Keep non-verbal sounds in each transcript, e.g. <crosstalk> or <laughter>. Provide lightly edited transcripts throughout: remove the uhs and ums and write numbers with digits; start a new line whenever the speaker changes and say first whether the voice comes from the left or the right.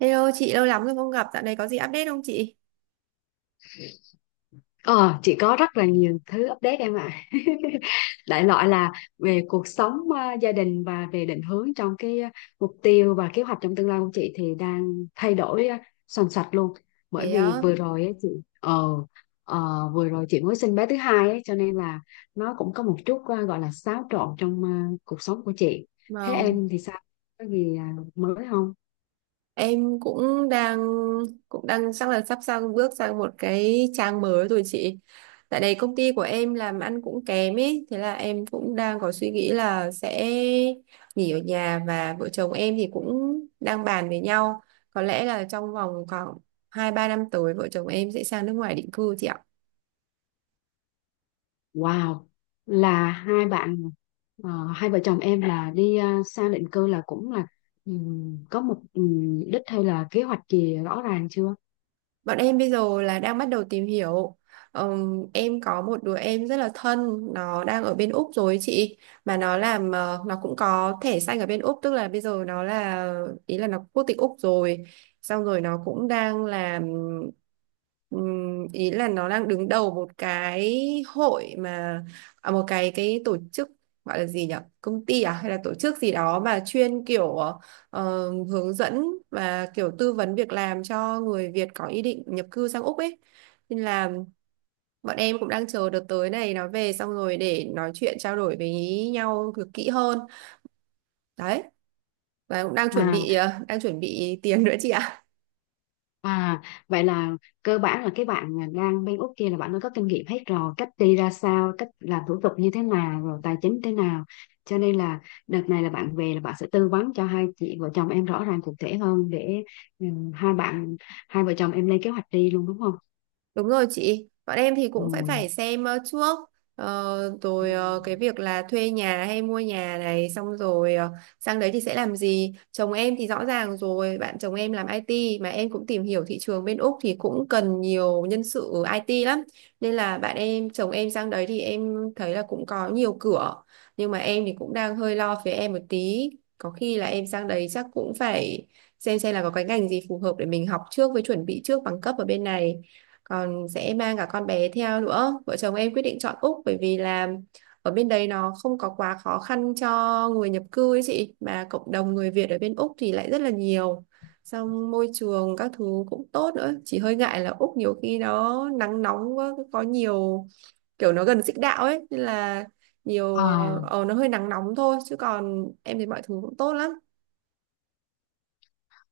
right: Hello chị, lâu lắm rồi không gặp, dạo này có gì update không chị?
left: Ờ, chị có rất là nhiều thứ update em ạ. <laughs> Đại loại là về cuộc sống, gia đình và về định hướng trong cái, mục tiêu và kế hoạch trong tương lai của chị thì đang thay đổi soành soạch luôn. Bởi
right: Thế
left: vì
right: á,
left: vừa rồi ấy chị, ờ, ờ, vừa rồi chị mới sinh bé thứ hai ấy, cho nên là nó cũng có một chút, gọi là xáo trộn trong cuộc sống của chị. Thế
right: vâng,
left: em thì sao? Có gì mới không?
right: em cũng đang chắc là sắp sang bước sang một cái trang mới rồi chị. Tại đây công ty của em làm ăn cũng kém ấy, thế là em cũng đang có suy nghĩ là sẽ nghỉ ở nhà và vợ chồng em thì cũng đang bàn với nhau. Có lẽ là trong vòng khoảng 2 3 năm tới vợ chồng em sẽ sang nước ngoài định cư chị ạ.
left: Wow, là ờ, hai vợ chồng em là đi sang định cư, là cũng là có một đích hay là kế hoạch gì rõ ràng chưa?
right: Bọn em bây giờ là đang bắt đầu tìm hiểu. Em có một đứa em rất là thân, nó đang ở bên Úc rồi ấy chị, mà nó cũng có thẻ xanh ở bên Úc, tức là bây giờ nó là ý là nó quốc tịch Úc rồi. Xong rồi nó cũng đang làm ý là nó đang đứng đầu một cái hội mà một cái tổ chức, gọi là gì nhỉ? Công ty à hay là tổ chức gì đó mà chuyên hướng dẫn và kiểu tư vấn việc làm cho người Việt có ý định nhập cư sang Úc ấy. Nên là bọn em cũng đang chờ đợt tới này nó về xong rồi để nói chuyện trao đổi với nhau được kỹ hơn. Đấy. Và cũng đang chuẩn
left: À,
right: bị ờ, đang chuẩn bị tiền nữa chị ạ.
left: à, vậy là cơ bản là cái bạn mà đang bên Úc kia là bạn đã có kinh nghiệm hết rồi, cách đi ra sao, cách làm thủ tục như thế nào, rồi tài chính thế nào. Cho nên là đợt này là bạn về là bạn sẽ tư vấn cho hai chị vợ chồng em rõ ràng cụ thể hơn để ừm, hai bạn hai vợ chồng em lên kế hoạch đi luôn, đúng không?
right: Đúng rồi chị, bọn em thì
left: Ừ.
right: cũng phải phải xem trước
left: Ừ.
right: rồi cái việc là thuê nhà hay mua nhà này xong rồi ờ, sang đấy thì sẽ làm gì. Chồng em thì rõ ràng rồi, bạn chồng em làm IT, mà em cũng tìm hiểu thị trường bên Úc thì cũng cần nhiều nhân sự ở IT lắm. Nên là bạn em, chồng em sang đấy thì em thấy là cũng có nhiều cửa. Nhưng mà em thì cũng đang hơi lo phía em một tí. Có khi là em sang đấy chắc cũng phải xem là có cái ngành gì phù hợp để mình học trước, với chuẩn bị trước bằng cấp ở bên này, còn sẽ mang cả con bé theo nữa. Vợ chồng em quyết định chọn Úc bởi vì là ở bên đấy nó không có quá khó khăn cho người nhập cư ấy chị, mà cộng đồng người Việt ở bên Úc thì lại rất là nhiều, xong môi trường các thứ cũng tốt nữa. Chỉ hơi ngại là Úc nhiều khi nó nắng nóng quá, có nhiều kiểu nó gần xích đạo ấy, nên là
left: À,
right: nó hơi nắng nóng thôi, chứ còn em thấy mọi thứ cũng tốt lắm.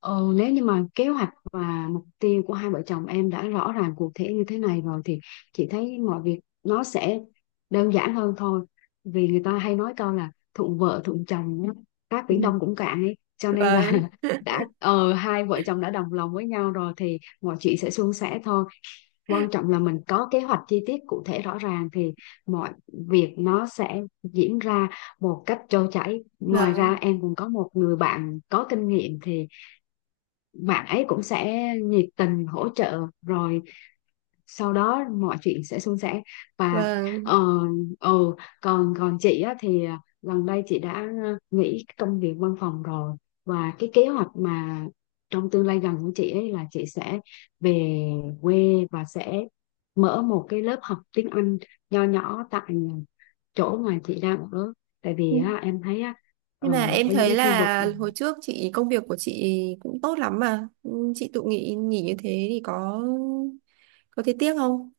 left: ừ, nếu như mà kế hoạch và mục tiêu của hai vợ chồng em đã rõ ràng cụ thể như thế này rồi thì chị thấy mọi việc nó sẽ đơn giản hơn thôi, vì người ta hay nói câu là thuận vợ thuận chồng nhá, các biển
right: Ừ.
left: đông cũng cạn ấy cho nên là
right: Vâng,
left: <laughs> đã hai vợ chồng đã đồng lòng với nhau rồi thì mọi chuyện sẽ suôn sẻ thôi. Quan trọng là mình có kế hoạch chi tiết cụ thể rõ ràng thì mọi việc nó sẽ diễn ra một cách trôi chảy. Ngoài ra em cũng có một người bạn có kinh nghiệm thì bạn ấy cũng sẽ nhiệt tình hỗ trợ, rồi sau đó mọi chuyện sẽ suôn sẻ và
right: vâng,
left: ờ ừ, còn còn chị á, thì gần đây chị đã nghỉ công việc văn phòng rồi và cái kế hoạch mà trong tương lai gần của chị ấy là chị sẽ về quê và sẽ mở một cái lớp học tiếng Anh nho nhỏ tại chỗ mà chị đang ở, tại vì
right: vâng.
left: á, em thấy á, ờ,
right: Nhưng mà em
left: ở những
right: thấy
left: cái khu vực.
right: là hồi trước chị công việc của chị cũng tốt lắm mà. Ừ, chị tự nghỉ như thế thì có thấy tiếc không?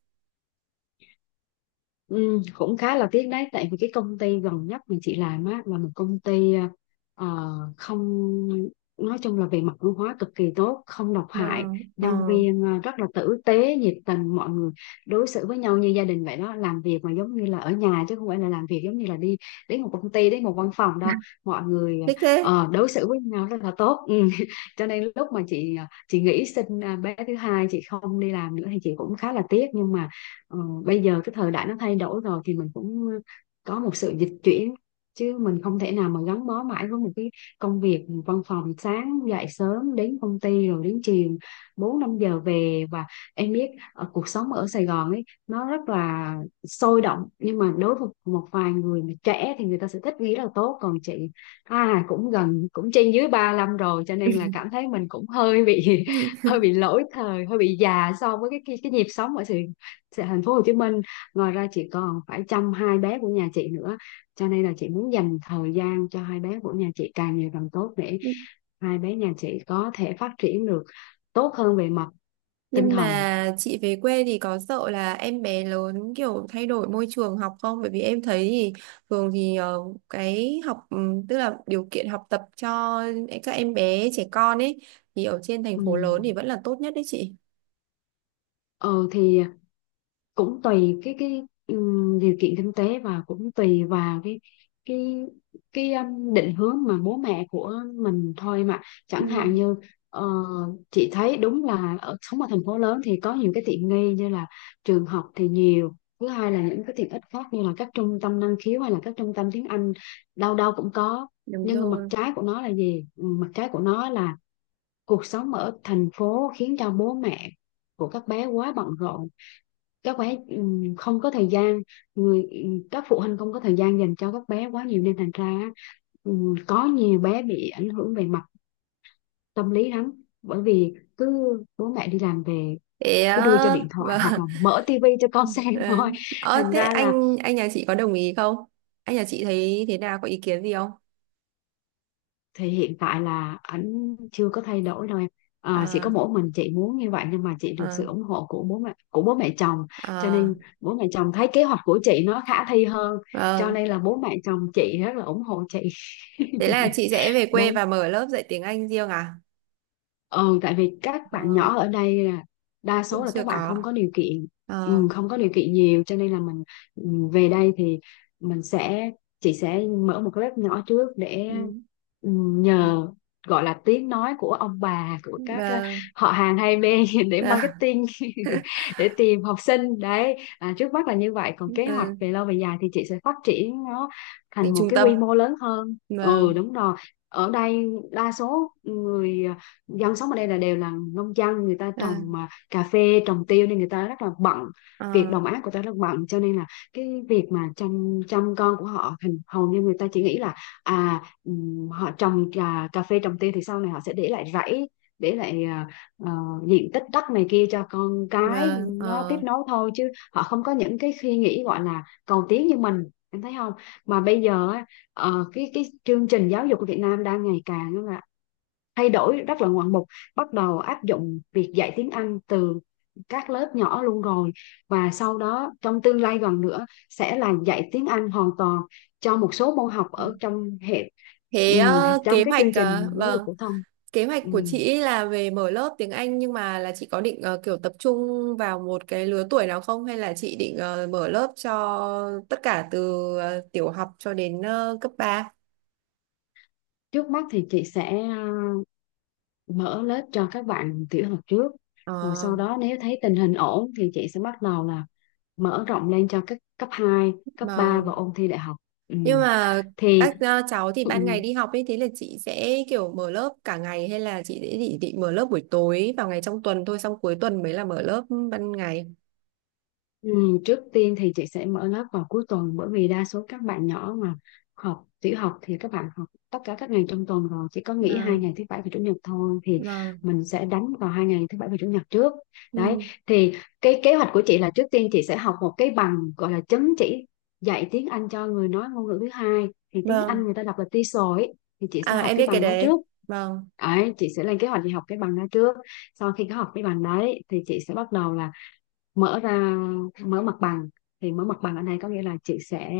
left: Ừ, cũng khá là tiếc đấy, tại vì cái công ty gần nhất mà chị làm á là một công ty, ờ, không, nói chung là về mặt văn hóa cực kỳ tốt, không độc hại,
right: Vâng,
left: nhân
right: ờ,
left: viên rất là tử tế, nhiệt tình. Mọi người đối xử với nhau như gia đình vậy đó, làm việc mà giống như là ở nhà chứ không phải là làm việc giống như là đi đến một công ty, đến một văn phòng đâu. Mọi người
right: thích thế.
left: đối xử với nhau rất là tốt, ừ. <laughs> Cho nên lúc mà chị nghĩ xin, bé thứ hai chị không đi làm nữa thì chị cũng khá là tiếc nhưng mà, Ờ, bây giờ cái thời đại nó thay đổi rồi thì mình cũng có một sự dịch chuyển chứ mình không thể nào mà gắn bó mãi với một cái công việc văn phòng, sáng dậy sớm đến công ty rồi đến chiều 4-5 giờ về, và em biết ở cuộc sống ở Sài Gòn ấy nó rất là sôi động nhưng mà đối với một vài người mà trẻ thì người ta sẽ thích, nghĩ là tốt. Còn chị à, cũng gần cũng trên dưới 35 rồi cho nên là cảm
right: <laughs>
left: thấy mình cũng hơi bị <laughs> hơi bị lỗi thời, hơi bị già so với cái nhịp sống ở thành phố Hồ Chí Minh. Ngoài ra chị còn phải chăm hai bé của nhà chị nữa cho nên là chị muốn dành thời gian cho hai bé của nhà chị càng nhiều càng tốt để hai bé nhà chị có thể phát triển được tốt hơn về mặt tinh
right: Nhưng
left: thần,
right: mà chị về quê thì có sợ là em bé lớn kiểu thay đổi môi trường học không? Bởi vì em thấy thì thường thì cái học ừ, tức là điều kiện học tập cho các em bé trẻ con ấy thì ở trên thành
left: ừ.
right: phố lớn thì vẫn là tốt nhất đấy chị.
left: Ừ, thì cũng tùy cái điều kiện kinh tế và cũng tùy vào cái cái định hướng mà bố mẹ của mình thôi, mà chẳng hạn
right: Ừ,
left: như, ờ, chị thấy đúng là ở sống ở thành phố lớn thì có nhiều cái tiện nghi như là trường học thì nhiều, thứ hai là những cái tiện ích khác như là các trung tâm năng khiếu hay là các trung tâm tiếng Anh, đâu đâu cũng có.
right: đúng
left: Nhưng mà mặt
right: rồi.
left: trái của nó là gì? Ừ, mặt trái của nó là cuộc sống ở thành phố khiến cho bố mẹ của các bé quá bận rộn, các bé không có thời gian, người các phụ huynh không có thời gian dành cho các bé quá nhiều nên thành ra á, có nhiều bé bị ảnh hưởng về mặt tâm lý lắm, bởi vì cứ bố mẹ đi làm về
right: Thế
left: cứ đưa cho
right: á,
left: điện
right: <laughs>
left: thoại
right: vâng.
left: hoặc là mở tivi cho con
right: Ờ,
left: <laughs> xem thôi,
right: ờ,
left: thành
right: thế
left: ra là
right: anh nhà chị có đồng ý không? Anh nhà chị thấy thế nào, có ý kiến gì không?
left: thì hiện tại là ảnh chưa có thay đổi đâu em à, chỉ
right: Ờ,
left: có mỗi mình chị muốn như vậy nhưng mà chị được
right: ờ,
left: sự ủng hộ của bố mẹ, của bố mẹ chồng cho
right: ờ,
left: nên bố mẹ chồng thấy kế hoạch của chị nó khả thi hơn, cho
right: vâng.
left: nên là bố mẹ chồng chị rất là ủng hộ chị.
right: Thế là chị sẽ về
left: <laughs>
right: quê
left: Đấy.
right: và mở lớp dạy tiếng Anh riêng à?
left: Ừ, tại vì các bạn
right: Ờ,
left: nhỏ ở đây là đa
right: chưa,
left: số là
right: chưa
left: các bạn
right: có.
left: không có điều kiện,
right: Ờ,
left: không có điều kiện nhiều cho nên là mình, ừ, về đây thì mình sẽ chị sẽ mở một lớp nhỏ trước để,
right: ừ,
left: ừ, nhờ gọi là tiếng nói của ông bà, của các
right: vâng,
left: họ hàng hai bên <laughs> để
right: vâng, vâng,
left: marketing <laughs> để tìm học sinh. Đấy à, trước mắt là như vậy còn kế hoạch về
right: <laughs>
left: lâu về dài thì chị sẽ phát triển nó
right: tính
left: thành một
right: trung
left: cái
right: tâm.
left: quy mô lớn hơn,
right: Vâng,
left: đúng rồi. Ở đây đa số người dân sống ở đây là đều là nông dân, người ta
right: ờ,
left: trồng mà cà phê, trồng tiêu nên người ta rất là bận, việc
right: ờ,
left: đồng áng của ta rất bận cho nên là cái việc mà chăm chăm con của họ hình hầu như người ta chỉ nghĩ là họ trồng cà phê, trồng tiêu thì sau này họ sẽ để lại rẫy, để lại ờ, diện tích đất này kia cho con cái
right: vâng,
left: nó tiếp
right: ờ.
left: nối thôi, chứ họ không có những cái suy nghĩ gọi là cầu tiến như mình, em thấy không? Mà bây giờ á, cái chương trình giáo dục của Việt Nam đang ngày càng là thay đổi rất là ngoạn mục, bắt đầu áp dụng việc dạy tiếng Anh từ các lớp nhỏ luôn rồi và sau đó trong tương lai gần nữa sẽ là dạy tiếng Anh hoàn toàn cho một số môn học ở trong hệ,
right: Thế ờ,
left: trong
right: kế
left: cái
right: hoạch,
left: chương
right: ờ,
left: trình giáo dục
right: vâng.
left: phổ thông.
right: Kế hoạch của
left: Ừm,
right: chị là về mở lớp tiếng Anh, nhưng mà là chị có định kiểu tập trung vào một cái lứa tuổi nào không, hay là chị định mở lớp cho tất cả từ tiểu học cho đến cấp ba.
left: Trước mắt thì chị sẽ, mở lớp cho các bạn tiểu học trước, rồi
right: Ờ,
left: sau đó nếu thấy tình hình ổn thì chị sẽ bắt đầu là mở rộng lên cho các cấp 2 cấp 3
right: mà
left: và ôn thi đại học.
right: nhưng
left: Ừm,
right: mà
left: thì
right: cháu thì
left: Ừ.
right: ban ngày đi học ấy, thế là chị sẽ kiểu mở lớp cả ngày, hay là chị sẽ định mở lớp buổi tối vào ngày trong tuần thôi, xong cuối tuần mới là mở lớp ban ngày.
left: Ừ, trước tiên thì chị sẽ mở lớp vào cuối tuần, bởi vì đa số các bạn nhỏ mà học tiểu học thì các bạn học tất cả các ngày trong tuần rồi, chỉ có nghỉ hai
right: Vâng,
left: ngày thứ bảy và chủ nhật thôi thì
right: vâng,
left: mình sẽ đánh vào 2 ngày thứ bảy và chủ nhật trước. Đấy,
right: ừ,
left: thì cái kế hoạch của chị là trước tiên chị sẽ học một cái bằng gọi là chứng chỉ dạy tiếng Anh cho người nói ngôn ngữ thứ hai, thì tiếng Anh
right: vâng.
left: người ta đọc là TESOL ấy. Thì chị sẽ
right: À
left: học
right: em
left: cái
right: biết cái
left: bằng đó
right: đấy.
left: trước.
right: Vâng.
left: Đấy, chị sẽ lên kế hoạch đi học cái bằng đó trước. Sau khi có học cái bằng đấy thì chị sẽ bắt đầu là mở ra mở mặt bằng, thì mở mặt bằng ở đây có nghĩa là chị sẽ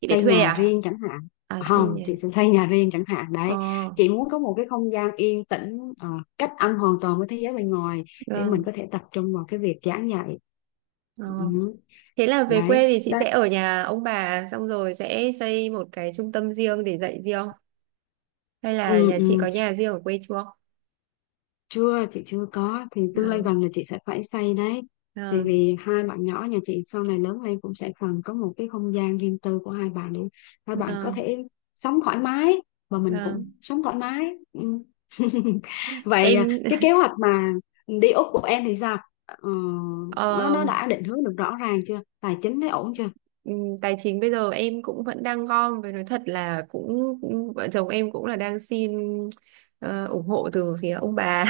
right: Chị phải thuê
left: nhà
right: à?
left: riêng chẳng hạn.
right: À sinh
left: Không,
right: nhỉ.
left: chị sẽ xây nhà riêng chẳng hạn đấy,
right: Ờ.
left: chị muốn có một cái không gian yên tĩnh, cách âm hoàn toàn với thế giới bên ngoài để mình
right: Vâng.
left: có thể tập trung vào cái việc giảng dạy,
right: Ờ.
left: ừ.
right: Thế là về
left: Đấy,
right: quê thì chị
left: đấy,
right: sẽ ở nhà ông bà xong rồi sẽ xây một cái trung tâm riêng để dạy riêng, hay là
left: ừ,
right: nhà chị có
left: ừ.
right: nhà riêng ở quê chưa?
left: Chưa, chị chưa có thì tương lai
right: Vâng.
left: gần là chị sẽ phải xây đấy, vì
right: Vâng.
left: vì hai bạn nhỏ nhà chị sau này lớn lên cũng sẽ cần có một cái không gian riêng tư của hai bạn để hai bạn có
right: Vâng.
left: thể sống thoải mái và mình cũng
right: Vâng.
left: sống thoải mái, ừ. <laughs> Vậy à,
right: Em
left: cái kế hoạch mà đi Úc của em thì sao? Ờ,
right: <laughs>
left: nó
right: ờ,
left: nó đã định hướng được rõ ràng chưa, tài chính đấy ổn chưa?
right: tài chính bây giờ em cũng vẫn đang gom, với nói thật là cũng cũng- vợ chồng em cũng là đang xin ủng hộ từ phía ông bà.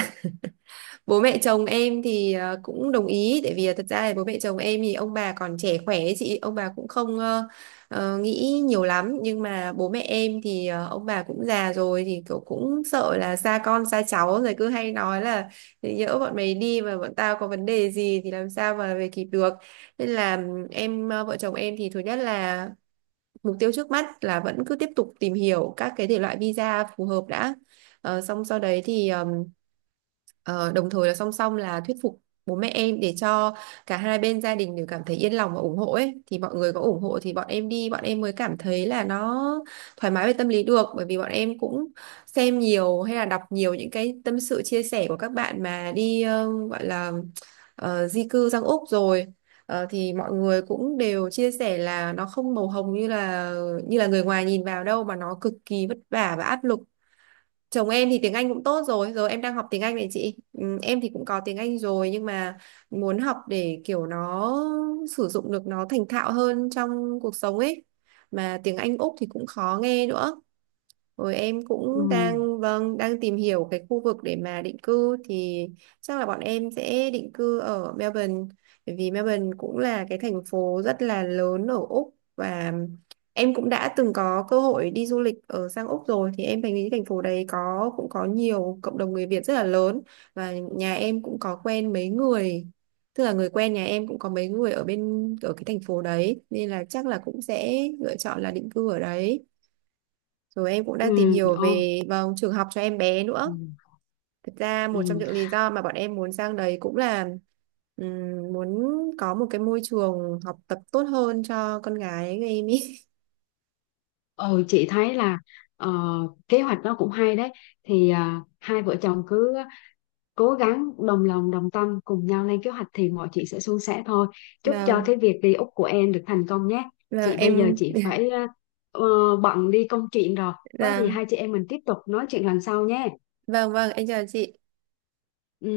right: Bố mẹ chồng em thì cũng đồng ý, tại vì là thật ra là bố mẹ chồng em thì ông bà còn trẻ khỏe ấy chị, ông bà cũng không nghĩ nhiều lắm. Nhưng mà bố mẹ em thì ông bà cũng già rồi thì kiểu cũng sợ là xa con xa cháu, rồi cứ hay nói là "Thế nhỡ bọn mày đi mà bọn tao có vấn đề gì thì làm sao mà về kịp được". Nên là vợ chồng em thì thứ nhất là mục tiêu trước mắt là vẫn cứ tiếp tục tìm hiểu các cái thể loại visa phù hợp đã. Ờ, xong sau đấy thì ờ, đồng thời là song song là thuyết phục bố mẹ em, để cho cả hai bên gia đình đều cảm thấy yên lòng và ủng hộ ấy, thì mọi người có ủng hộ thì bọn em đi bọn em mới cảm thấy là nó thoải mái về tâm lý được. Bởi vì bọn em cũng xem nhiều hay là đọc nhiều những cái tâm sự chia sẻ của các bạn mà đi gọi là di cư sang Úc rồi. Ờ, thì mọi người cũng đều chia sẻ là nó không màu hồng như là người ngoài nhìn vào đâu, mà nó cực kỳ vất vả và áp lực. Chồng em thì tiếng Anh cũng tốt rồi, rồi em đang học tiếng Anh này chị. Ừ, em thì cũng có tiếng Anh rồi, nhưng mà muốn học để kiểu nó sử dụng được nó thành thạo hơn trong cuộc sống ấy. Mà tiếng Anh Úc thì cũng khó nghe nữa. Rồi em
left: Ừ,
right: cũng đang vâng đang tìm hiểu cái khu vực để mà định cư, thì chắc là bọn em sẽ định cư ở Melbourne, bởi vì Melbourne cũng là cái thành phố rất là lớn ở Úc, và em cũng đã từng có cơ hội đi du lịch ở sang Úc rồi thì em thấy thành phố đấy có cũng có nhiều cộng đồng người Việt rất là lớn, và nhà em cũng có quen mấy người, tức là người quen nhà em cũng có mấy người ở bên ở cái thành phố đấy, nên là chắc là cũng sẽ lựa chọn là định cư ở đấy. Rồi em cũng
left: ừ,
right: đang tìm hiểu
left: ô,
right: về vâng, trường học cho em bé
left: ừ.
right: nữa. Thực ra một trong
left: Ừ.
right: những lý do mà bọn em muốn sang đấy cũng là muốn có một cái môi trường học tập tốt hơn cho con gái của em ý.
left: Ờ, chị thấy là, ờ, kế hoạch nó cũng hay đấy, thì à, hai vợ chồng cứ cố gắng đồng lòng đồng tâm cùng nhau lên kế hoạch thì mọi chuyện sẽ suôn sẻ thôi.
right: <laughs>
left: Chúc cho
right: Vâng,
left: cái việc đi Úc của em được thành công nhé,
right: vâng
left: chị bây giờ
right: em
left: chị phải bận đi công chuyện rồi, có gì
right: vâng,
left: hai chị em mình tiếp tục nói chuyện lần sau nhé,
right: vâng vâng em chào chị.
left: ừ.